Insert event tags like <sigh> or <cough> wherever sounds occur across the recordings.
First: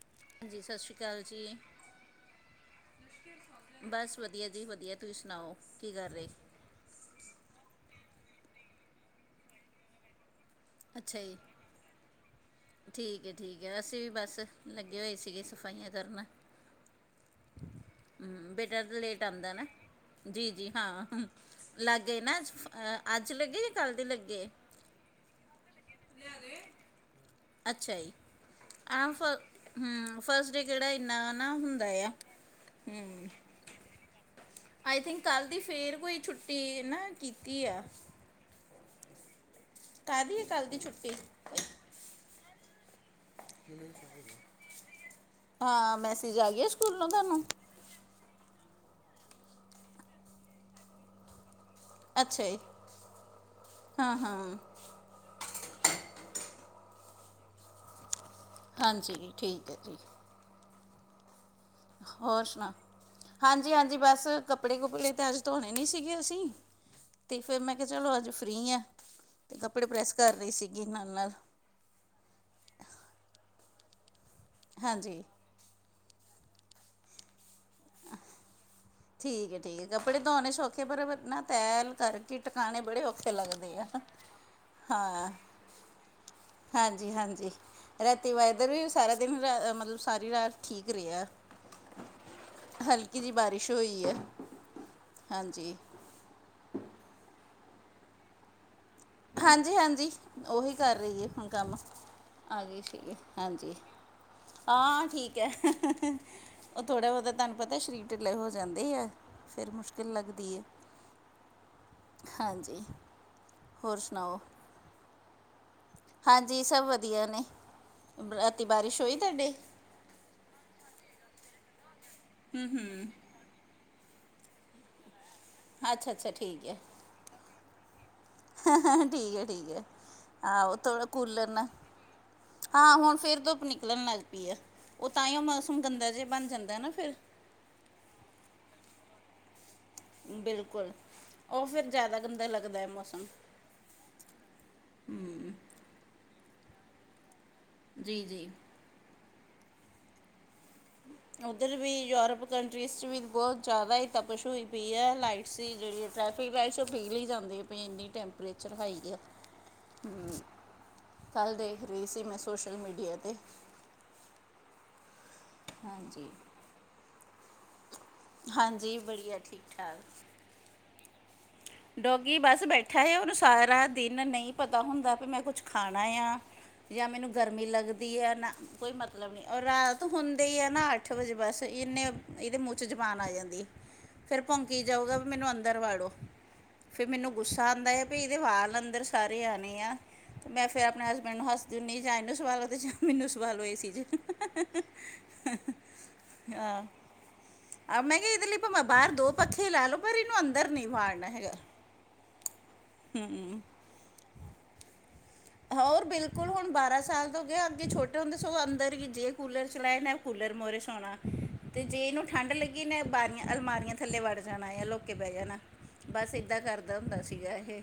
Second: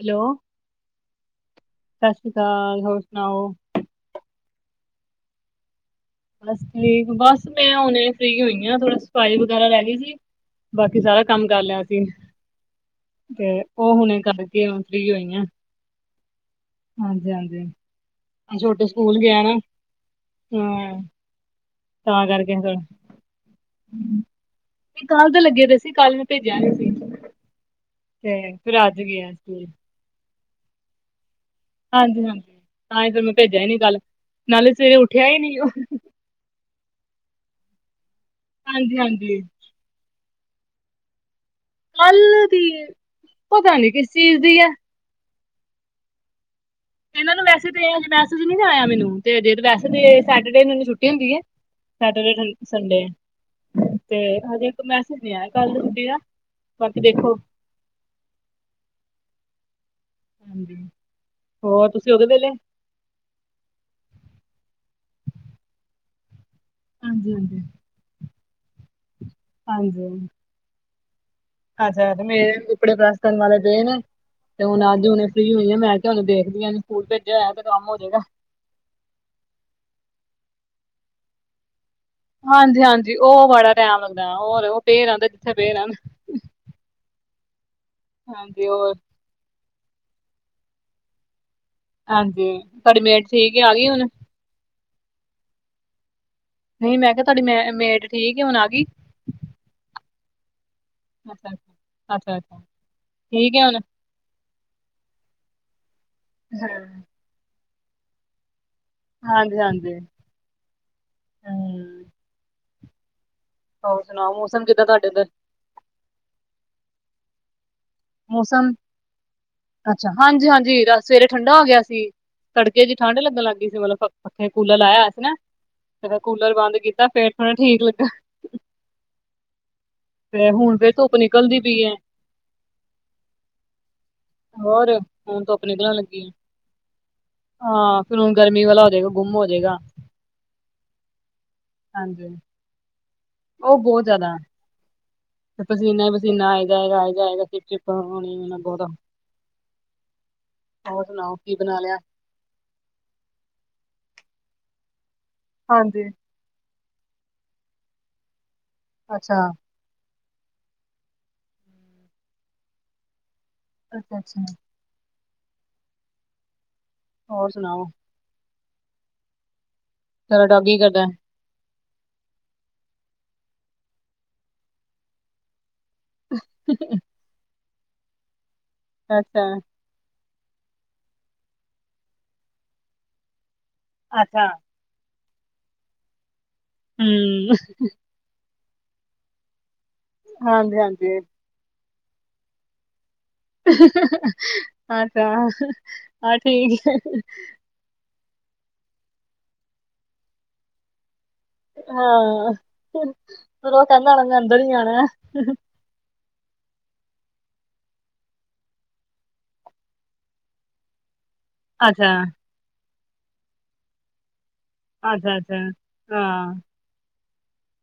Hello, ਹਾਂਜੀ ਸਤਿ ਸ਼੍ਰੀ ਅਕਾਲ ਜੀ ਸਸ ਰੀ ਕਾਲ ਹੋਰ ਸੁਨਾਓ ਬਸ ਵਦੀਆ ਜੀ ਵਦੀਆ ਤੁਸੀਂ ਸੁਣਾਓ, ਕੀ ਕਰ ਰਏ ਬਸ ਠੀਕ, ਬਸ ਮੈਂ ਹੁਣੇ ਫ੍ਰਰੀ ਹੋਈ ਹਾਂ, ਥੋੜਾ ਸਫਾਈ ਵਗੈਰਾ ਰਹ ਗਈ ਸੀ। ਬਾਕੀ ਅੱਛਾ ਸਾਰਾ ਜੀ ਕੰਮ ਕਰ ਲਿਆ ਸੀ। ਠੀਕ ਏ- ਤੇ ਠੀਕ ਏ ਉਹ ਅਸੀਂ ਵੀ ਹੁਣੇ ਬਸ ਕਰਕੇ ਹੁਣ ਲੱਗੇ ਹੋਏ ਸੀਗੇ ਸਫਾਈਆਂ ਕਰਨ। ਹਾਂਜੀ- ਹਾਂਜੀ। ਹੂੰ ਬੇਟਾ ਤੇ ਲੇਟ ਆਂਦਾ ਏ ਨਾ ਜੀ- ਜੀ ਹਾਂ। ਲਗ ਗਏ ਤਾਂ ਨਾ ਅੱਜ, ਕਰਕੇ ਫਿਰ ਅੱਜ ਲੱਗੇ ਜਾਂ ਕਲ ਦੇ ਨਹੀਂ ਲੱਗੇ ਏ। ਕੱਲ ਦੇ ਲੱਗੇ ਪੇਈ ਸੀ, ਕੱਲ ਮੈਂ ਭੇਜਿਆ ਨਹੀ ਸੀ। ਤੇ ਫੇਰ ਅੱਜ ਗਿਆ ਸਕੂਲ। ਹੂੰ ਫਸਟ ਡੇ ਕਿਹੜਾ ਇੰਨਾ ਨਾ ਹੈ ਨਾ। ਹਾਂਜੀ- ਹਾਂਜੀ ਤਾਂ ਹੀ ਫੇਰ ਮੈਂ ਭੇਜਿਆ ਹੀ ਨੀ ਕਲ, ਨਾਲੇ ਸਵੇਰੇ ਉੱਠਿਆ ਹੀ ਨੀ ਗਿਆ ਹਾਂਜੀ। ਤੇ ਕੋਈ ਛੁੱਟੀ ਟੀ ਨਾ ਕੀਤੀ ਆ। ਹਾਂਜੀ- ਹਾਂਜੀ। ਕਾਹਦੀ ਏ ਕੱਲ ਦੀ ਛੁੱਟੀ? ਕਲ ਦੀ ਏ। ਹਾਂ ਮੈਸਜ ਆ ਗਿਆ। ਸਕੂਲੋਂ ਇਹਨਾਂ ਤੁਹਾਨੂੰ ਨੂੰ ਵੈਸੇੇ ਤੇ ਮੈਸੇਜ ਨਈ ਆਯਾ ਮੈਂਨੂੰ, ਜੇ ਵੈਸੇ ਤੇ ਸੈਚਰਡੇ ਨੂੰ ਛੁੱਟੀ ਹੁੰਦੀ ਏ। ਅੱਛਾ ਸੈਟਰਡੇ, ਜੀ ਸੰਡੇ ਹਾਂ ਤੇ ਹਾਂ ਹਜੇ ਮੈਸੇਜ ਨਹੀਂ ਆਇਆ ਕੱਲ ਦੀ ਛੁੱਟੀ ਦਾ, ਬਾਕੀ ਦੇਖੋ। ਹਾਂਜੀ, ਠੀਕ ਏ ਜੀ। ਹਾਂਜੀ। ਹੋਰ ਤੁਸੀਂ ਹੋ ਗਏ ਹੋਰ ਵੇਲੇ ਸੁਣਾ ਹਾਂਜੀ- ਹਾਂਜੀ ਬਸ ਕੱਪੜੇ- ਕੁਪੜੇ ਤਾਂ ਅੱਜ ਧੋਣੇ ਨਹੀਂ ਸੀਗੇ ਅਸੀ। ਹਾਂਜੀ ਤੇ ਹਾਂਜੀ ਫੇਰ ਮੈਂ ਕਿਹਾ ਚਲੋ ਅੱਜ ਫ੍ਰਰੀ ਆ, ਤੇ ਕੱਪੜੇ ਪ੍ਰੈਸ ਕਰ ਰਹੀ ਸੀਗੀ ਨਾਲ- ਨਾਲ। ਅੱਛਾ-ਅਛਾ ਮੇਰੇ ਕਪੜੇ ਪ੍ਰੈਸ ਕਰਨ ਵਾਲੇ ਗੇ ਨੇ, ਤੇ ਓਹ ਅੱਜ ਹਾਂਜੀ ਹੁਨੇ ਫੀ੍ ਹੋਈ ਆਂ, ਮੈਂ ਕਿਹਾ ਹੁਣ ਦੇਖਦੀ ਹਾਂ ਕਿ ਸਕੂਲ ਭੇਜਿਆ ਹੋਇਆ ਤੇ ਕੰਮ ਹੋ ਜਾਏਗਾ। ਠੀਕ ਏ-ਠੀਕ ਏ ਕੱਪੜੇ ਧੋਉਣੇ ਸੌਖੇ ਪਰ ਨਾ ਤੈਯ ਲਗਾਣੇ ਹਾਂਜੀ- ਹਾਂਜੀ ਉਹ ਬੜਾ ਟੈਮ ਲੱਗਦਾ। ਹਾਂ ਹੋਰ ਔ ਪਏ ਰਹਿੰਦੇ ਹਾਂ ਜਿੱਥੇ ਪਏ ਰਹਣ। ਹਾਂਜੀ- ਹਾਂਜੀ ਰਾਤੀ ਹਾਂਜੀ ਵੈਦਰ ਵੀ ਹੋਰ ਸਾਰਾ ਦਿਨ ਰਾ ਮਤਲਬ ਸਾਰੀ ਰਾਤ ਠੀਕ ਰਿਹਾ। ਹਾਂਜੀ ਤੁਹਾਡੀ ਹਲਕੀ ਮੇਡ ਜਿਹੀ ਠੀਕ ਬਾਰਿਸ਼ ਆ ਗਈ ਹੁਣ ਹੋਈ ਹੈ, ਹਾਂਜੀ। ਨਹੀਂ ਮੈਂ ਕਿਹਾ ਤੁਹਾਡੀ ਮੇ ਮੇਡ ਠੀਕ ਹੈ, ਹੁਣ ਆ ਗਈ? ਹਾਂਜੀ- ਹਾਂਜੀ। ਉਹੀ ਕਰ ਰਹੀ ਹੈ ਹੁਣ ਅੱਛਾ-ਅੱਛਾ, ਕੰਮ, ਅੱਛਾ-ਅੱਛਾ ਆ ਗਈ ਸੀਗੀ ਠੀਕ ਹੈ ਹਾਂਜੀ। ਹੁਣ? ਹਾਂ ਠੀਕ ਹੈ, ਉਹ ਥੋੜਾ ਬਹੁਤਾ ਤੁਹਾਨੂੰ ਪਤਾ ਸਰੀਰ ਢਿੱਲੇ ਹੋ ਜਾਂਦੇ ਏ ਆ। ਫੇਰ ਹਾਂਜੀ-ਹਾਂਜੀ। ਮੁਸ਼ਕਿਲ ਲੱਗਦੀ ਏ, ਹੂੰ, ਹਾਂਜੀ। ਹੋਰ ਸੁਣਾਓ ਮੌਸਮ ਕਿੱਦਾਂ ਤੁਹਾਡੇ ਓਦਰ? ਹਾਂਜੀ ਸਭ ਵਧੀਆ ਨੇ, ਰਾਤੀ ਮੌਸਮ ਬਾਰਿਸ਼ ਹੋਈ ਤੁਹਾਡੇ? ਅੱਛਾ ਹਾਂਜੀ- ਹਾਂਜੀ ਰਾ ਸਵੇਰੇ ਠੰਡਾ ਹੋ ਗਿਆ ਸੀ, ਤੜਕੇ ਚ ਠੰਢ ਲੱਗਣ ਲੱਗ ਗਈ ਸੀ ਮਤਲਬ ਪੱਖੇ, ਕੂਲਰ ਲਾਇਆ ਹੋਆ ਸੀ ਨਾ, ਫੇਰ ਅੱਛਾ ਮੈਂ ਅੱਛਾ ਕੂਲਰ ਠੀਕ ਹੈ ਬੰਦ ਕੀਤਾ ਫੇਰ ਥੋੜਾ ਠੀਕ ਲੱਗਾ। ਠੀਕ ਹੈ- ਠੀਕ ਹੈ ਤੇ ਹੁਣ ਆਹੋ ਫੇਰ ਥੋੜਾ ਧੁੱਪ ਕੂਲਰ ਨਿਕਲਦੀ ਨਾ ਪਈ ਹੈ ਹਾਂ ਹੁਣ ਫੇਰ ਧੁੱਪ ਨਿਕਲਣ ਲੱਗ ਪਈ ਆ, ਹੋਰ ਉਹ ਤਾਂ ਹੀ ਉਹ ਹੁਣ ਧੁੱਪ ਮੌਸਮ ਨਿਕਲਣ ਗੰਦਾ ਜਿਹਾ ਲੱਗੀ ਹੈ। ਬਣ ਜਾਂਦਾ ਨਾ ਫੇਰ। ਹਾਂ ਫੇਰ ਹੁਣ ਗਰਮੀ ਵਾਲਾ ਹੋ ਜਾਏਗਾ, ਗੁੰਮ ਹੋ ਜਾਏਗਾ। ਬਿਲਕੁਲ ਉਹ ਫੇਰ ਜ਼ਿਆਦਾ ਹਾਂਜੀ। ਗੰਦਾ ਲੱਗਦਾ ਹੈ ਮੌਸਮ। ਉਹ ਬਹੁਤ ਜ਼ਿਆਦਾ। ਤੇ ਪਸੀਨਾ- ਪਸੀਨਾ, ਆ ਜਾਏਗਾ- ਆ ਜਾਏਗਾ ਚਿਪ- ਚਿਪ ਜੀ ਹੋਣੀ ਜੀ ਨਾ ਬਹੁਦਾ। ਸੁਣਾਓ ਕੀ ਉੱਧਰ ਬਣਾ ਵੀ ਲਿਆ? ਕੰਟਰੀਜ਼ ਚ ਵੀ ਬੋਤ ਜ਼ਿਆਦਾ ਹੀ ਤਪਸ਼ ਹੋਈ ਪਈ ਐ ਲਾਈਟਸ ਵੀ ਜੇੜੀ ਹਾਂਜੀ। ਡਾ <unintelligible> ਪਿਗਲੀ ਜਾਂਦੇ ਪਈ ਐ ਇੰਨੀ ਟੈਂਪਰੇਚਰ ਹਾਈ ਅੱਛਾ ਐਛਰ ਕੱਲ੍ਹ ਦੇਖ ਰੀ ਸੀ ਮੈਂ ਸੋਸ਼ਲ ਮੀਡੀਆ ਤੇ ਅੱਛਾ-ਅੱਛਾ। ਹਾਂਜੀ। ਹੋਰ ਸੁਣਾਓ? ਹਾਂਜੀ ਬੜੀਆ ਠੀਕ-ਠਾਕ। ਤੇਰਾ ਡੋਗੀ ਕੀ ਕਰਦਾ? ਡੋਗੀ ਬਸ ਬੈਠਾ ਹੈ ਉਹਨੂੰ ਸਾਰਾ ਦਿਨ ਨਹੀਂ ਪਤਾ ਹੁੰਦਾ ਵੀ ਮੈਂ ਕੁੱਛ ਖਾਣਾ ਆ ਹੈ? ਜਾਂ ਮੈਨੂੰ ਗਰਮੀ ਲੱਗਦੀ ਆ ਨਾ ਕੋਈ ਮਤਲਬ ਅੱਛਾ। ਨਹੀਂ ਔਰ ਰਾਤ ਹੁੰਦੇ ਹੀ ਆ ਨਾ ਅੱਠ ਵਜੇ ਬਸ ਇੰਨੇ ਇਹਦੇ ਮੂੰਹ ਚ ਜਬਾਨ ਆ ਜਾਂਦੀ ਏ ਫੇਰ ਅੱਛਾ ਭੋਂਕੀ ਕਈ ਜਾਊਗਾ ਵੀ ਮੈਨੂੰ ਅੰਦਰ ਵਾੜੋ ਫੇਰ ਮੈਨੂੰ ਹੂੰ, ਗੁੱਸਾ ਆਂਦਾ ਆ- ਇਹਦੇ ਵਾਲ ਅੰਦਰ ਸਾਰੇ ਆਣੇ ਆ ਤੇ ਮੈਂ ਫੇਰ ਆਪਣੇ ਹਾਂਜੀ-ਹਾਂਜੀ। ਹਸਬੈਂਡ ਨੂੰ ਹੱਸਦੀ ਹੂਣੀ ਹਾਂ ਜਾਂ ਇਹਨੂੰ ਸਵਾਲੋ ਜਾ ਮੇ ਮੈਨੂੰ ਸਵਾਲੋ ਏ ਸੀ ਚ ਅੱਛਾ, ਹਾਂ ਆਹ ਠੀਕ ਐ, ਆਹ ਮੈਂ ਕਿਹਾ ਇਹਦੇ ਲਈ ਪਾਵਾਂ ਬਾਰ ਦੋ ਪੱਖੇ ਲਾਲੋ ਪਰ ਇਹਨੂੰ ਅੰਦਰ ਨਹੀਂ ਵਾੜਨਾ ਹੈਗਾ। ਹਾਂ ਹੂੰ ਫੇਰ ਉਹ ਕਹਿੰਦਾ ਹੋਣਾ ਮੈਂ ਅੰਦਰ ਹੀ ਆਣਾ। ਹਾਂ ਹੋਰ ਬਿਲਕੁਲ ਹੁਣ ਬਾਰਾਂ ਸਾਲ ਤੋਂ ਹੋਗੇ ਅੱਗੇ ਛੋਟੇ ਹੁੰਦੇ ਸਗੋ ਅੰਦਰ ਗਿਜ ਗੇ ਕੂਲਰ ਚਲਾਏ ਨੇ ਕੂਲਰ ਮੋਹਰੇ ਸੋਣਾ ਤੇ ਜੇ ਅੱਛਾ, ਇਹਨੂੰ ਠੰਡ ਲੱਗੀ ਨਾ ਬਾਰੀਆਂ ਅਲਮਾਰੀਆਂ ਥੱਲੇ ਵੱੜ ਜਾਣਾ ਆ ਲੋਕ ਕੇ ਬੈ ਜਾਣਾ ਅੱਛਾ-ਅੱਛਾ। ਬਸ ਹਾਂ, ਏਦਾਂ ਕਰਦਾ ਹੁੰਦਾ ਸੀਗਾ ਇਹ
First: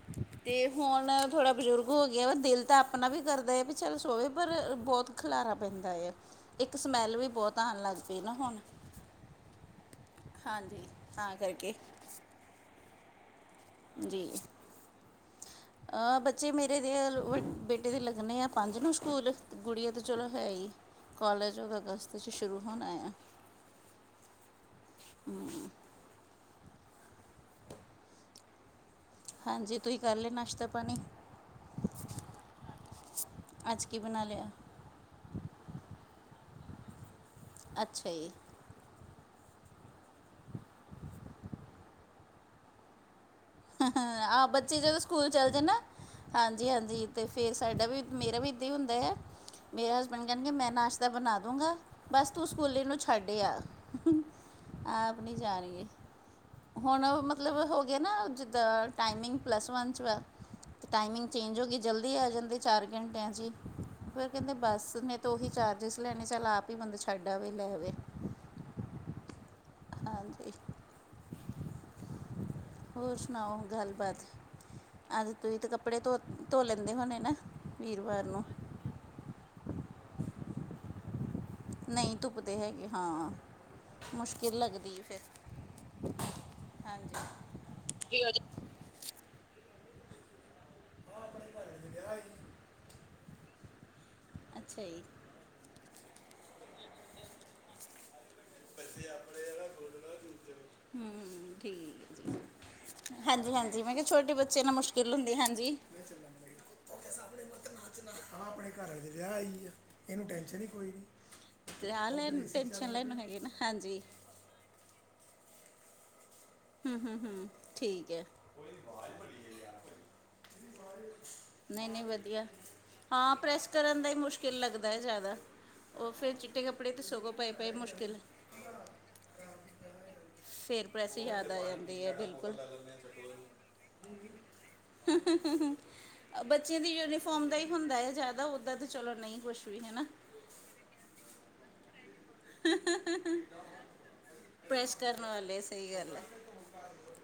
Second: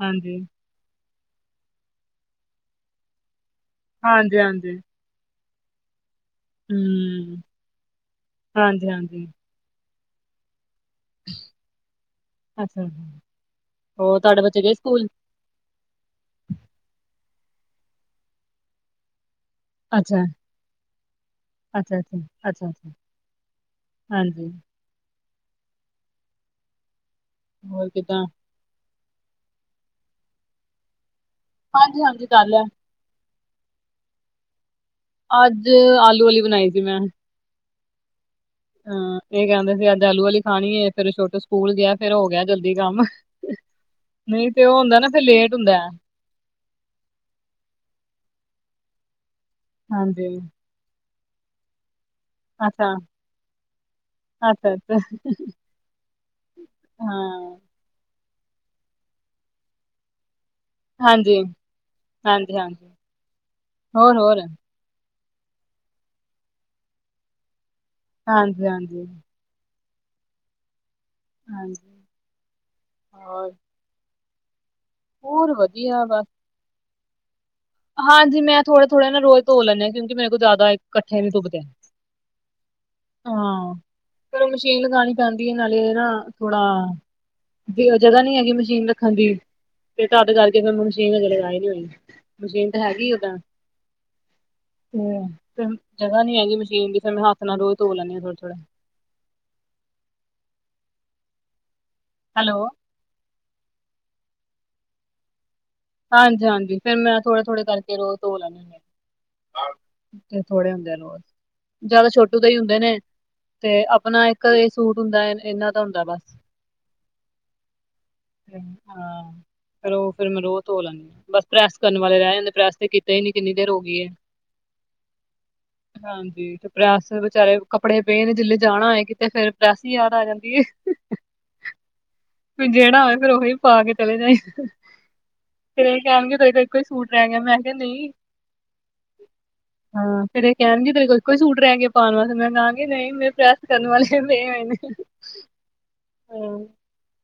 ਹਾਂਜੀ। ਤੇ ਹੁਣ ਥੋੜਾ ਬਜ਼ੁਰਗ ਹੋ ਗਿਆ ਵੈ ਦਿਲ ਤਾਂ ਆਪਣਾ ਵੀ ਕਰਦਾ ਹੈ ਵੀ ਚੱਲ ਸੋਵੇ ਪਰ ਹਾਂਜੀ-ਹਾਂਜੀ, ਬੋਤ ਖਲਾਰਾ ਪੈਂਦਾ ਏ ਇੱਕ ਸਮੈੱਲ ਵੀ ਹੂੰ, ਬਹੁਤ ਆਣ ਲੱਗ ਪਈ ਨਾ ਹੁਣ ਹਾਂਜੀ-ਹਾਂਜੀ। ਹਾਂਜੀ ਤਾ ਕਰਕੇ ਅੱਛਾ ਹੋਰ ਜੀ ਤੁਹਾਡੇ ਬੱਚੇ ਗਏ ਸਕੂਲ? ਅ ਬੱਚੇ ਮੇਰੇ ਦੇ ਬੇਟੇ ਦੇ ਲੱਗਣੇ ਆ ਪੰਜ ਨੂੰ ਸਕੂਲ ਗੁੜੀਆ ਤਾਂ ਅੱਛਾ, ਚਲੋ ਹੈ ਹੀ ਕੋਲਜ ਉਹਦਾ ਅਗਸਤ ਅੱਛਾ-ਅੱਛਾ, ਚ ਸ਼ੁਰੂ ਅੱਛਾ-ਅੱਛਾ, ਹੋਣਾ ਆ। ਹਾਂਜੀ। ਹੋਰ ਕਿਦਾਂ? ਹਾਂਜੀ ਤੁਸੀਂ ਕਰ ਲਿਆ ਨਾਸ਼ਤਾ-ਪਾਣੀ? ਹਾਂਜੀ-ਹਾਂਜੀ ਕਰ ਲਿਆ। ਅੱਜ ਕੀ ਬਣਾ ਲਯਾ? ਅੱਜ ਆਲੂ ਵਾਲੀ ਬਣਾਈ ਸੀ ਮੈਂ ਅੱਛਾ ਜੀ। ਹਾਂ ਇਹ ਕਹਿੰਦੇ ਸੀ ਅੱਜ ਆਲੂ ਵਾਲੀ ਖਾਣੀ ਏ ਫੇਰ ਛੋਟੂ ਸਕੂਲ ਗਿਆ ਫੇਰ ਹੋ ਗਿਆ ਜਲਦੀ ਕੰਮ। ਆ ਨਹੀਂ ਤੇ ਉਹ ਬੱਚੇ ਜਦੋਂ ਹੁੰਦਾ ਨਾ ਫੇਰ ਸਕੂਲ ਚਲ ਲੇਟ ਜ ਹੁੰਦਾ ਨਾ ਹੈ ਹਾਂਜੀ-ਹਾਂਜੀ ਤੇ ਫੇਰ ਸਾਡਾ ਵੀ ਮੇਰਾ ਵੀ ਏਦਾਂ ਹੀ ਹੁੰਦਾ ਆ ਮੇਰਾ ਹਸਬੈਂਡ ਹਾਂਜੀ ਕਹਿਣਗੇ ਮੈਂ ਨਾਸ਼ਤਾ ਤਾਂ ਬਣਾ ਦੂੰਗਾ ਬਸ ਤੂੰ ਸਕੂੱਲ ਅੱਛਾ ਇਨੂੰ ਛੱਡ ਆ ਅੱਛਾ ਅੱਛਾ ਆਪ ਨੀ ਜਾਣਗੇ। ਹੁਣ ਮਤਲਬ ਹਾਂ ਹੋ ਗਏ ਨਾ ਜਿੱਦਾਂ ਟਾਈਮਿੰਗ ਪਲੱਸ ਵਨ ਚ ਵਾ ਅਤੇ ਟਾਈਮਿੰਗ ਹਾਂਜੀ ਚੇਂਜ ਹੋ ਗਈ ਜਲਦੀ ਆ ਹਾਂਜੀ ਜਾਂਦੇ ਚਾਰ ਹਾਂਜੀ ਘੰਟਿਆਂ ਚ ਈ ਹੋਰ ਫਿਰ ਹੋਰ ਕਹਿੰਦੇ ਬਸ ਨੇ ਤੋਂ ਉਹੀ ਚਾਰਜਿਸ ਲੈਣੇ ਚੱਲ ਆਪ ਹੀ ਬੰਦਾ ਛੱਡ ਆਵੇ ਲੈਵੇ। ਹਾਂਜੀ-ਹਾਂਜੀ। ਹਾਂਜੀ। ਹਾਂਜੀ ਹੋਰ ਸੁਣਾਓ ਗੱਲਬਾਤ ਅੱਜ ਹੋਰ ਤੁਸੀਂ ਤੇ ਕੱਪੜੇ ਵਧੀਆ ਧੋ ਬਸ ਧੋ ਲੈਂਦੇ ਹੋਣੇ ਨਾ। ਵੀਰਵਾਰ ਹਾਂਜੀ ਨੂੰ ਮੈਂ ਥੋੜੇ ਥੋੜ੍ਹੇ ਨਾ ਰੋਜ ਧੋ ਲੈਂਨੀ ਹਾਂ, ਕਿਉਂਕ ਮਰੇ ਕੋਲ ਜਿਆਦਾ ਇਕੱਠ ਨੀ ਤੁੱਪਦੇ। ਨਹੀਂ ਤੁੁੱਪਦੇ ਹੈਗੇ, ਹਾਂ। ਫਿਰ ੳਹ ਮੁਸ਼ਕਿਲ ਮਸ਼ੀਨ ਲੱਗਦੀ ਲਗਾਉਣੀ ਫਿਰ ਪੈਂਦੀ ਹੈ ਨਾਲੇ ਨਾ, ਥੋੜਾ ਹਾਂਜੀ ਵੀ ਉਹ ਜਗ੍ਹਾ ਨੀ ਹੈਗੀ ਮਸ਼ੀਨ ਰੱਖਣ ਦੀ ਤੇ ਤਦ ਕਰਕੇ, ਫਿਰ ਮਸ਼ੀਨ ਅਜੇ ਲਗਾਈ ਨੀ ਹੋਈ। ਮਸ਼ੀਨ ਤਾਂ ਹੈਗੀ ਓਦਾਂ, ਅੱਛਾ ਜੀ ਹਮ। ਫਿਰ ਜਗ੍ਹਾ ਨੀ ਹੈਗੀ ਮਸ਼ੀਨ ਦੀ, ਫਿਰ ਮੈਂ ਹੱਥ ਨਾਲ ਰੋਜ ਤੋ ਲੈਂਨੀ ਹਾਂ ਥੜੇ ਥੋੜੇ ਹਮ ਠੀਕ, ਜੀ ਹੈਲੋ। ਹਾਂਜੀ ਹਾਂਜੀ, ਮੈਂ ਕਿਹਾ ਛੋਟੇ ਬੱਚੇ ਨਾਲ ਮੁਸ਼ਕਿਲ ਹੁੰਦੀ, ਹਾਂਜੀ। ਹਾਂਜੀ ਹਾਂਜੀ, ਫੇਿਰ ਮੈਂ ਥੋੜਾ ਥੋੜੇ ਕਰਕੇ ਰੋਜ ਆਹ ਆਪਣੇ ਘਰ ਵਾਲੇ ਦੇ ਵਿਆਹ ਆਈ ਆਂ, ਇਹਨੂੰ ਤੇ ਟੈਂਨਸ਼ਨ ਹੀ ਥੋੜੇ ਕੋਈ ਹੁੰਦੇ ਆ ਨਹੀਂ ਰੋਜ਼ ਜਿਆਦਾ ਮਜਾਲ ਆ ਛੋਟੂ ਟੈਨਸ਼ਨ ਲੈਣ ਹੈਗੀ ਨਾ, ਹਾਂਜੀ। ਕਦੇ ਸੂਟ ਹੁੰਦਾ ਇਹਨਾਂ ਦਾ ਹੁੰਦਾ, ਬਸ ਹੂੰ ਹੂੰ ਹੂੰ ਠੀਕ ਹੈ ਹਾਂ ਕਰੋ ਉਹ, ਫਿਰ ਮਰੋ, ਬਸ ਪ੍ਰੈਸ ਨਹੀਂ ਕਰਨ ਨਹੀਂ ਵਾਲੇ ਰਹਿ ਵਧੀਆ ਜਾਂਦੇ, ਪ੍ਰੈਸ ਤੇ ਕੀਤਾ ਹੀ ਨੀ ਹਾਂ ਕਿੰਨੀ ਪ੍ਰੈਸ ਦੇਰ ਹੋ ਕਰਨ ਗਈ। ਦਾ ਹੀ ਮੁਸ਼ਕਿਲ ਲੱਗਦਾ ਹੈ ਜ਼ਿਆਦਾ ਉਹ ਫਿਰ ਹਾਂਜੀ, ਚਿੱਟੇ ਤੇ ਕੱਪੜੇ ਪ੍ਰੈਸ ਸੋਗੋ ਪਏ ਵਿਚਾਰੇ ਪਏ ਕੱਪੜੇ ਮੁਸ਼ਕਿਲ ਪਏ ਜੇ ਜਾਣਾ ਹੈਏ ਕਿਤੇ ਫੇਰ ਪ੍ਰੈਸ ਹੀ ਯਾਦ ਆ ਜਾਂਦੀ। ਫੇਰ ਪ੍ਰੈਸ ਯਾਦ ਆ ਜਾਂਦੀ ਹੈ, ਬਿਲਕੁਲ ਜਿਹੜਾ ਹੋਵੇ ਫੇਰ, ਉਹੀ ਪਾ ਕੇ ਚਲੇ ਜਾਏ। ਬੱਚਿਆਂ ਦੀ ਸੂਟ ਰਹਿ ਗਿਆ ਯੂਨੀਫਾਰਮ ਦਾ ਮੈਂ ਹੀ ਕਿਹਾ ਹੁੰਦਾ ਨਹੀਂ ਹੈ ਜ਼ਿਆਦਾ, ਉਓਦਾਂ ਤਾਂ ਚਲੋ ਨਹੀਂ ਕੁਛ ਵੀ ਹੈਨਾ। ਫਿਰ ਇਹ ਕਹਿਣਗੇ ਤੇਰੇ ਕੋਲ ਇੱਕੋ ਹੀ ਸੂਟ ਰਹਿ ਗਿਆ ਪਾਉਣ ਵਾਸਤੇ, ਮੈਂ ਕਹਾਂਗੀ ਨਹੀਂ ਮੈਂ ਪ੍ਰੈਸ ਕਰਨ ਵਾਲੇ ਪਏ ਹੋਏ ਨੇ। ਪ੍ਰੈਸ ਕਰਨ ਵਾਲੇ ਸਹੀ ਗੱਲ ਹੈ, ਹਾਂ,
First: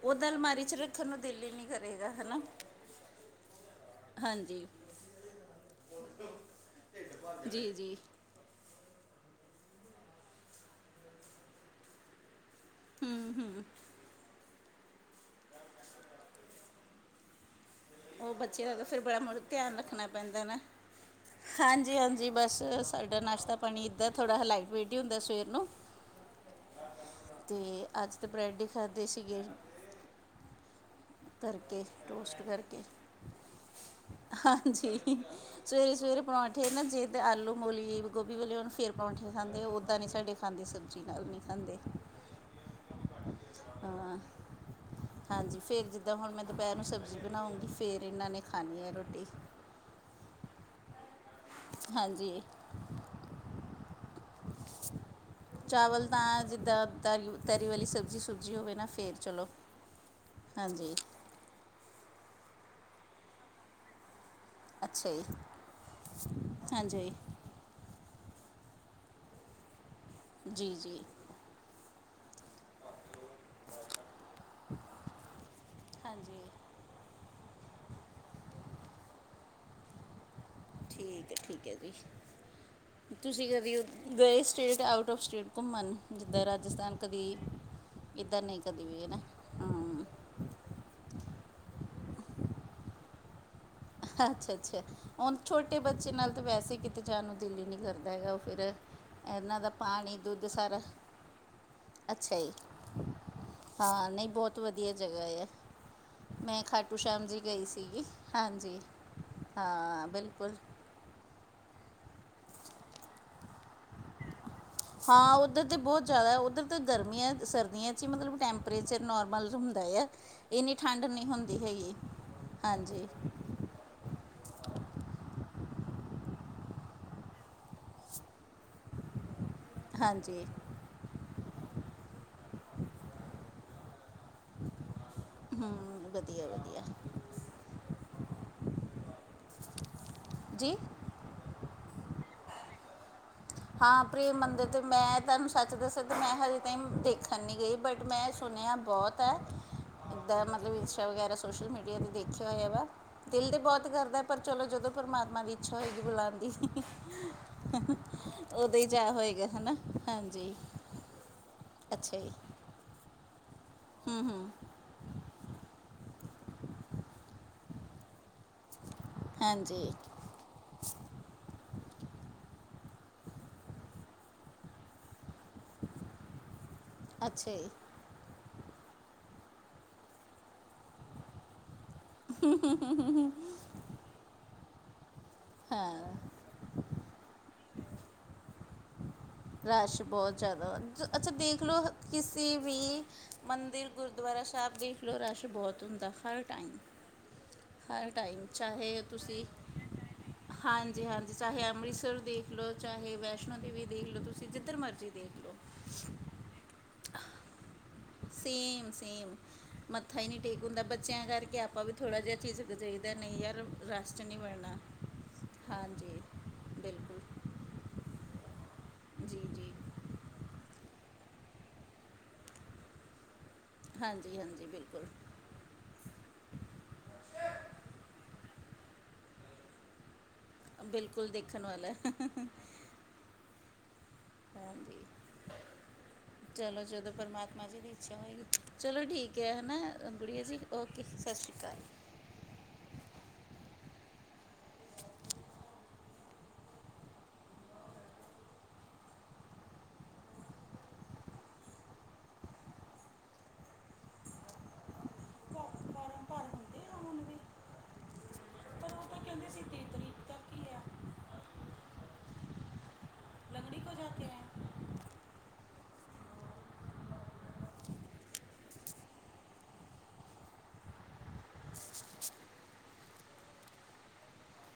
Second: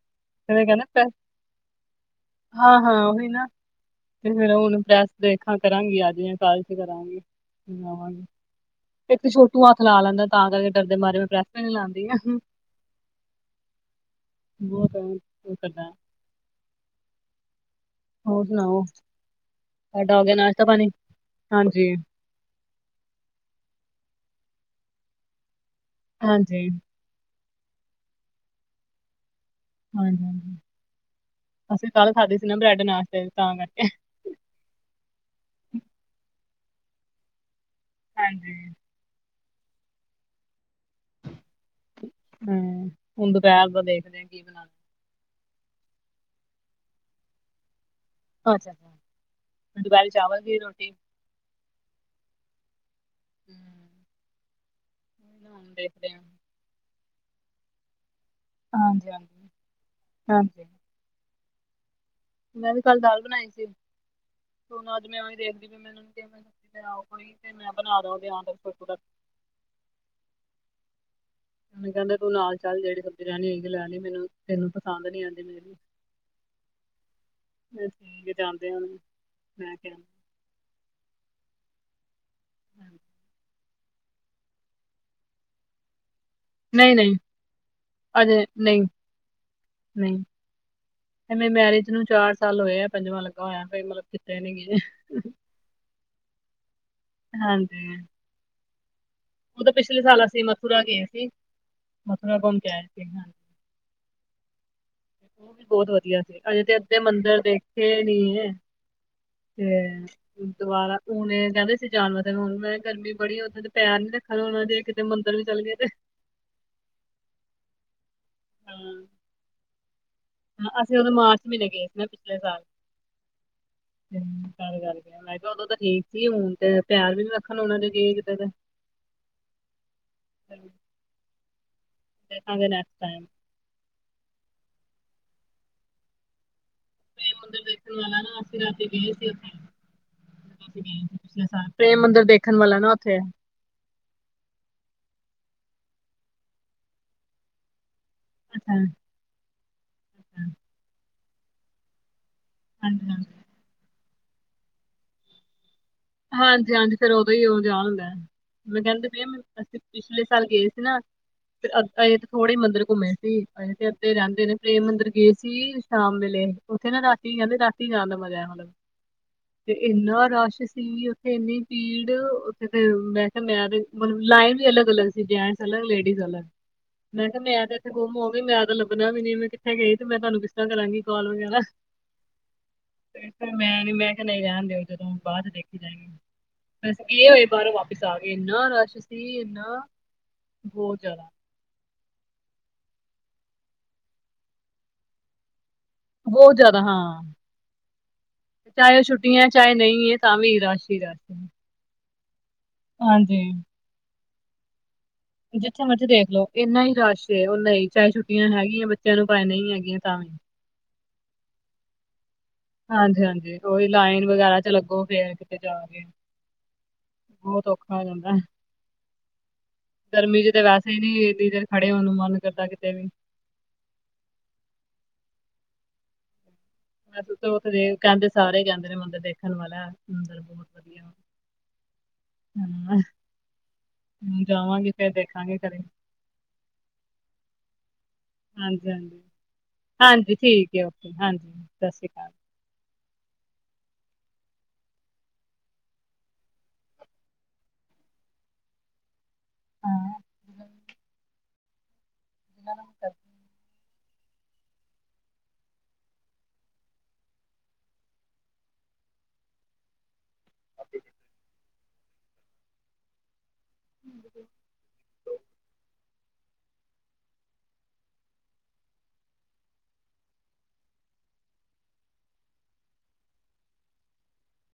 ਉਹ ਦ ਫੇਰ ਅਲਮਾਰੀ ਇਹ 'ਚ ਕਹਿੰਦੇ ਰੱਖਣ ਪ੍ਰੈਸ ਨੂੰ ਦਿਲ ਹੀ ਨਹੀਂੀ ਕਰੇਗਾ। ਹਨਾ, ਹਾਂ ਹਾਂ ਉਹੀ ਨਾ ਤੇ ਫਿਰ ਹੁਣ ਪ੍ਰੈਸ ਦੇਖਾਂ ਕਰਾਂਗੀ, ਅੱਜ ਜਾ ਕਾਲ 'ਚ ਕਰਾਂਗੀ। ਜੀ ਜੀ ਇੱਕ ਤੇ ਛੋਟੂ ਹੱਥ ਲਾ ਲੈਂਦਾ ਤਾਂ ਕਰਕੇ ਡਰਦੇ ਮਾਰੇ ਮੈਂ ਪ੍ਰੈਸ ਨੀ ਲਾਂਦੀ। ਹਮ, ਹਮ। ਹੋ ਉਹਦਾ ਉਹ ਹੋਰ ਬੱਚੇ ਦਾ ਸੁਣਾਓ ਤਾਂ ਫਿਰ ਬੜਾ ਮੁੜ ਧਿਆਨ ਰੱਖਣਾ ਤੁਹਾਡਾ ਹੋ ਗਿਆ ਪੈਂਦਾ ਨਾ। ਨਾਸ਼ਤਾ ਪਾਣੀ ਹਾਂਜੀ ਜੀ ਬਸ, ਸਾਡਾ ਨਾਸ਼ਤਾ ਪਾਣੀ ਇੱਦਾਂ ਥੋੜ੍ਹਾ ਲਾਈਟ ਵੇਟ ਹੀ ਹੁੰਦਾ ਸਵੇਰ ਨੂੰ, ਹਾਂਜੀ। ਤੇ ਅੱਜ ਤਾਂ ਬ੍ਰੈਡ ਹੀ ਖਾਂਦੇ ਸੀਗੇ। ਹਾਂਜੀ ਹਾਂ, ਕਰਕੇ ਅਸੀਂ ਕੱਲ੍ਹ ਖਾਧੀ ਟੋਸਟ ਸੀ ਨਾ ਬ੍ਰੈਡ ਕਰਕੇ ਨਾਸ਼ਤੇ ਤਾਂ ਕਰਕੇ ਹਾਂਜੀ, ਸਵੇਰੇ ਸਵੇਰੇ ਪਰੌਂਠੇ ਨਾ ਜੇ ਤਾਂ ਆਲੂ, ਮੂਲੀ, ਗੋਭੀ ਹਾਂਜੀ ਵਾਲੇ ਹੋੁਣ ਫਿਰ ਪਰੌਂਠੇ ਖਾਂਦੇ, ਉੱਦਾਂ ਨਹੀਂ ਸਾਡੇ ਖਾਂਦੇ, ਸਬਜ਼ੀ ਨਾਲ ਨਹੀਂ ਖਾਂਦੇ। ਹਮ, ਹੁਣ ਦੁਪਹਿਰ ਦਾ ਦੇਖਦੇ ਹਾਂ ਹਾ ਕੀ ਬਣਾਦੇ। ਹਾਂਜੀ, ਫੇਰ ਜਿੱਦਾਂ ਹੁਣ ਮੈਂ ਦੁਪਹਿਰ ਨੂੰ ਸਬਜ਼ੀ ਬਣਾਉਂਗੀ ਫੇਰ ਇਹਨਾਂ ਨੇ ਖਣੀ ਹੈ ਰੋਟੀ। ਦੁਪਹਿਰੀ ਚਾਵਲ ਤੇ ਰੋਟੀ, ਹਾਂਜੀ। ਹਮ। ਹੁਣ ਚਾਵਲ ਦੇਖਦੇ ਹਾਂ। ਤਾਂ, ਜਿੱਦਾਂ ਤਰੀ-ਤਰੀ ਵਾਲੀ ਸਬਜ਼ੀ ਸੁਕੀ ਜੀ ਹੋਵੇ ਨਾ ਹਾਂਜੀ ਫੇਰ ਚਲੋ, ਹਾਂਜੀ ਹਾਂਜੀ। ਮੈਂ ਵੀ ਕੱਲ ਦਾਲ ਬਣਾਈ ਸੀ। ਭੈਣ ਅੱਜ ਅੱਛਾ ਜੀ ਮੈਂ ਦੇਖਦੀ ਮੈਂ ਉਹ ਕਿਹਾ ਓ ਹਾਂਜੀ ਕੋਈ ਤੇ ਮੈਂ ਬਣਾਂਦਾ ੳਦੇ ਐਂਡ? ਜੀ ਜੀ। ਮੈਂਨੂੰ ਕਹਿੰਦੇ ਤੁੰ ਨਾਲ ਚੱਲ, ਜਿਹੜੀ ਸਬਜ਼ੀ ਲੈਣੀ ਹੋਗੀ ਲੈ ਲਈ ਮੈਨੂੰ ਤੈਨੂੰ ਪਸੰਦ ਨਹੀਂ ਆਉਂਦੀ ਮੇਰੀ। ਹਾਂਜੀ ਫੇ ਕੀ ਜਾਂਦੇ ਹੋ, ਮੈਂ ਕਿਹਾ? ਠੀਕ ਹੈ- ਠੀਕ ਹੈ ਜੀ। ਤੁਸੀਂ ਕਦੀ ਗਏ ਸਟੇਟ, ਆਊਟ ਓਫ਼ ਸਟੇਟ ਘੁੰਮਣ? ਜਿੱਦਾਂ ਨਹੀਂ ਰਾਜਸਥਾਨ ਨਹੀਂ ਕਦੀ, ਇੱਦਾਂ ਨਹੀਂ ਕਦੇ ਗਏ ਹੈ ਨਾ। ਹਮ, ਨਹੀਂ, ਏ ਮੇਰੀ ਮੈਰਿਜ ਨੂੰ ਚਾਰ ਸਾਲ ਹੋਏ ਆ। ਪੰਜਵਾਂ ਲੱਗਾ ਹੋਇਆ। ਕੋਈ ਮਤਲਬ ਕਿਤੇ ਨੀ ਅੱਛਾ- ਗਏ ਅੱਛਾ ਹੁਣ? ਛੋਟੇ ਬੱਚੇ ਨਾਲ ਤਾਂ ਵੈਸੇ ਵੀ ਕਿਤੇ ਜਾਣ ਨੂੰ ਦਿਲ ਹੀ ਨਹੀਂ ਹਾਂਜੀ ਕਰਦਾ ਹੈਗਾ ਉਹ ਫੇਰ। ਇਹਨਾਂ ਉਹ ਦਾ ਤਾਂ ਪਿਛਲੇ ਪਾਣੀ, ਸਾਲ ਅਸੀਂ ਦੁੱਧ ਸਾਰਾ ਮਥੁਰਾ ਗਏ ਸੀ ਅੱਛਾ ਮਥੁਰਾ ਈ। ਘੁੰਮ ਕੇ ਆਏ ਸੀ ਹਾਂਜੀ ਹਾਂ, ਨਹੀਂ ਬਹੁਤ। ਬਹੁਤ ਵਧੀਆ ਜਗਾ ਹੈ। ਉਹ ਵੀ ਬਹੁਤ ਵਧੀਆ ਸੀ ਮੈਂ ਅਜੇ ਤੇ ਖਾਟੂ ਅੱਧੇ ਸ਼ਾਮ ਜੀ ਮੰਦਿਰ ਗਈ ਦੇਖੇ ਸੀਗੀ, ਨੀ ਹਾਂਜੀ। ਹਾਂ ਬਿਲਕੁਲ। ਬਾਰ ਲੂਹ ਹੈ ਇਹ ਕਹਿੰਦੇ ਸੀ ਜਾਨਾ ਨਹੀਂ ਦੇਣਾ। ਹੁਣ ਮੈਂ ਕਿਹਾ। ਗਰਮੀ ਬੜੀ ਉੱਥੇ ਤੇ ਪੈਰ ਨੀ ਰੱਖਣ ਹੋਣਾ ਜੇ। ਕਿਤੇ ਹਾਂ ਮੰਦਿਰ ਵੀ ਚੱਲ ਉੱਧਰ ਗਏ ਤਾਂ ਤੇ ਬਹੁਤ ਜ਼ਿਆਦਾ ਉੱਧਰ ਤਾਂ ਗਰਮੀਆਂ, ਸਰਦੀਆਂ 'ਚ ਹੀ ਮਤਲਬ ਹਾਂ ਟੈਂਪਰੇਚਰ ਨੋਰਮਲੁੰ ਦਾ ਆ, ਇੰਨੀ ਹਾਂ, ਅਸੀਂ ਠੰਡ ਉਦੋਂ ਨਹੀਂ ਮਾਰਚ ਹੁੰਦੀ ਮਹੀਨੇ ਗਏ ਹੈਗੀ, ਸੀ ਨਾ ਹਾਂਜੀ। ਹੂੰ ਕਰ ਗੱਲ ਕਰ। ਮੈਂ ਕਿਹਾ ਉਦੋਂ ਤਾਂ ਠੀਕ ਸੀ। ਹੁਣ ਤੇ ਪੈਰ ਵੀ ਨੀ ਰੱਖਣ ਹੋਣਾਂ ਜ਼ਮੀਨ ਤੇ, ਤੇ। ਹਾਂਜੀ। ਵੇਖਾਂਗੇ ਨਕਸ਼ ਟਾਇਮ। ਹੂੰ ਵਧੀਆ- ਵਧੀਆ। ਮੰਦਿਰ ਹੁਣ ਤੇ ਦੇਖਣ ਵਾਲਾ ਨਾ ਅਸੀਂ ਰਾਤੀਂ ਗਏ ਸੀ ਉਥੇ। ਜੀ ਅਸੀਂ ਗਏ ਸੀ ਪਿਛਲੇ ਸਾਲ? ਪ੍ਰੇਮ ਮੰਦਿਰ ਦੇਖਣ ਵਾਲਾ ਨਾ ਉੱਥੇ। ਹਾਂ ਪ੍ਰੇਮ ਮੰਦਰ ' ਮੈਂ ਤੁਹਾਨੂੰ ਸੱਚ ਦੱਸਿਆ ਤਾਂ ਮੈਂ ਹਜੇ ਤਾਈ ਦੇਖਣ ਨਹੀਂ ਗਈ, ਬਟ ਮੈਂ ਸੁਣਿਆ ਅੱਛਾ ਬਹੁਤ ਹੈ। ਇੱਦਾਂ ਅੱਛਾ, ਮਤਲਬ ਹੈ ਇੰਸਟਾ ਵਗੈਰਾ, ਸੋਸ਼ਲ ਮੀਡੀਆ ਤੇ ਦੇਖਿਆ ਹੋਇਆ ਵਾ। ਹਾਂਜੀ ਹਾਂਜੀ ਦਿਲ ਤੇ ਬਹੁਤ ਕਰਦਾ ਪਰ ਚਲੋ ਜਦੋਂ ਪਰਮਾਤਮਾ ਦੀ। ਇੱਛਾ ਹੋਏਗੀ ਬੁਲਾਂਣ ਦੀ। ਹਾਂਜੀ ਹਾਂਜੀ ਫਿਰ ਉਦੋਂ ਹੀ ਉਹ ਜਾਣ ਹੁੰਦਾ ਹੈ। ਉਹਦੋਂ ਮੈਂ ਹੀ ਕਹਿੰਦੇ ਜਾ ਪਈ ਆ, ਮੈਂ ਹੋਏਗਾ ਹੈਣਾਂ, ਹਾਂਜੀ। ਫੇਰ ਆਪਾਂ ਅੱਛਾ ਅਜੇ ਜੀ ਥੋੜੇ ਮੰਦਰ ਘੁੰਮੇ ਸੀ, ਅਜੇ ਤੇ ਅੱਧੇ ਰਹਿੰਦੇ ਨੇ ਪੈ੍ਮ ਮੰਦਿਰ ਗਏ। ਸੀ ਸ਼ਾਮ ਵੇਲੇ, ਉੱਥੇ ਨਾ ਰਾਤੀ ਜਾਂਦੇ ਰਾਤੀ ਜਾਣਂ ਦਾ ਮਜ਼ਾ ਆ, ਮਤ- ਤੇ ਹਾਂਜੀ ਇੰਨਾ ਰਸ਼ ਸੀ। ਸੀ 'ਉੱਥੇ ਇੰਨੀ ਭੀੜ 'ਉੱਥੇ ਮੈਂ ਕਿਹਾ ਮੈਂ ਮਤਲਬ ਲਾਈਨ ਵੀ ਅਲੱਗ- ਅਲੱਗ ਸੀ ਜਿਵੇਂ। ਜੇਂਟਸ ਅਲਗ, ਲੇਡੀਜ਼ ਅਲਗ ਮੈਂ ਕਿਹਾ ਅੱਛਾ ਮੈਂ ਜੀ ਤੇ ਗੁੰਮ ਹੋਗਈ ਤੇ ਮੈਂ ਤਾਂ ਲੱਭਣਾ ਵੀ ਨੀ, ਮੈਂ ਕਿੱਥੇ ਗਈ ਤੇ ਮੈਂ ਤੁਹਾਨੂੰ ਕਿਸਤਰਾਂ ਕਰਾਂਗੀ। ਕਾਲ ਵਗੈਰਾ ਤੇ <inaudible> ਫਿਰ ਮੈਂ ਨੀ ਮੈਂ ਕਿਹਾ ਨਹੀਂ ਰਹਿਣ ਦਿਓ ਜਦੋਂ ਬਾਅਦ ਚ ਦਿਖ- ਹਾਂ। ਬਸ ਗਏ ਹੋਏ, ਬਾਹਰੋਂ ਵਾਪਿਸ ਆ ਗਏ ਇੰਨਾ ਰਸ਼। ਸੀ ਇੰਨਾ ਰਸ਼ ਬਹੁਤ ਜ਼ਿਆਦਾ ਹੋ ਬਹੁਤ ਜਾਂਦਾ ਹੈ, ਜ਼ਿਆਦਾ ਅੱਛਾ ਦੇਖ ਲੋ- ਕਿਸੀ ਵੀ ਮੰਦਿਰ, ਗੁਰਦੁਆਰਾ ਸਾਹਿਬ ਦੇਖਲੋ ਰਸ਼ ਬਹੁਤ ਆ। ਬਹੁਤ ਜ਼ਿਆਦਾ ਹਾਂ। ਹਰ ਟਾਈਮ ਚਾਹੇ ਛੁੱਟੀਆਂ ਤੁਸੀਂ ਹੈ, ਚਾਹੇ ਨਹੀਂ ਹੈ ਤਾਂ ਵੀ ਰਸ਼ ਹੀ ਹਾਂਜੀ ਰਸ਼। ਹਾਂਜੀ ਚਾਹੇ ਅੰਮ੍ਰਿਤਸਰ ਦੇਖ ਲੋ, ਚਾਹੇ ਹਾਂਜੀ ਵੈਸ਼ਨੋ ਦੇਵੀ ਦੇਖ ਲੋ, ਤੁਸੀਂ ਜਿੱਧਰ ਮਰਜ਼ੀ ਦੇਖ ਲੋ। ਜਿੱਥੇ ਮਰਜ਼ੀ ਦੇਖਲਓ। ਇੰਨਾ ਹੀ ਰਸ਼ ਉਹਨਾਂ ਹੀ ਚਾਹੇ ਛੁੱਟੀਆਂ ਹੈਗੀਆਂ ਸੇਮ ਬੱਚਿਆਂ ਨੂੰ ਸੇਮ ਭਾਵੇਂ ਨਹੀਂ ਹੈਗੀਆਂ ਤਾਂ ਮੱਥਾ ਹੀ ਵੀ। ਨਹੀਂ ਟੇਕ ਹੁੰਦਾ ਬੱਚਿਆਂ ਕਰਕੇ ਆਪਾਂ ਵੀ ਥੋੜਾ ਜਿਹਾ ਚੀਜ਼, ਗਜਹੀ ਦਾ ਨਹੀਂ ਹਾਂਜੀ-ਹਾਂਜੀ। ਯਾਰ ਉਹੀ ਰਸ਼ ਚ ਲਾਈਨ ਨਹੀਂ ਵਗੈਰਾ ਵਣਨਾ ਲੱਗੋ ਫੇਰ ਕਿਤੇ ਜਾ ਕੇ ਹਾਂਜੀ ਬਿਲਕੁਲ। ਬਹੁਤ ਔਖਾ ਹੋ ਜਾਂਦਾ ਹੈ। ਜੀ- ਜੀ। ਗਰਮੀ 'ਚ ਤਾਂ ਵੈਸੇ ਹੀ ਨਹੀਂ ਏਨੀ ਦੇਨ ਖੜੇ ਹੋਣ ਨੂੰ ਮਨ ਕਰਦਾ ਕਿਤੇ ਵੀ ਹਾਂਜੀ-ਹਾਂਜੀ ਬਿਲਕੁਲ ਬ ਉਥੇ ਦੇ ਕੈਂਦੇ ਸਾਰੇ ਹੀ ਕੈਂਦੇ ਨੇ ਮੰਦਰ ਦੇਖਣ ਵਾਲਾ ਮੰਦਰ ਬ ਬਿਲਕੁਲ ਦੇਖਣ ਵਾਲਾ ਹੁਣ ਜਾਵਾਂਗੇ ਹਾਂਜੀ ਫਿਰ ਦੇਖਾਂਗੇ ਘਰੇ ਚਲੋ ਜਦੋਂ ਪਰਮਾਤਮਾ ਜੀ ਦੀ ਇੱਛਾ ਹੋਏਗੀ। ਚਲੋ ਹਾਂਜੀ-ਹਾਂਜੀ। ਠੀਕ ਹੈ ਹਨਾ ਹਾਂਜੀ ਹਾਂਜੀ, ਗੁੜੀਆ ਜੀ ਠੀਕ ਹੈ ਓਕੇ ਸਤਿ ਹਾਂਜੀ ਸ਼੍ਰੀ ਅਕਾਲ। ਸਤਿ ਸ਼੍ਰੀ ਅਕਾਲ। ਹਾਂ <inaudible> <inaudible> ਤੇ ਓ ਤੇ ਕੈਂਦੀ ਸੀ ਤੀਹ ਤਰੀਕ ਤੱਕ <inaudible> <inaudible> <inaudible>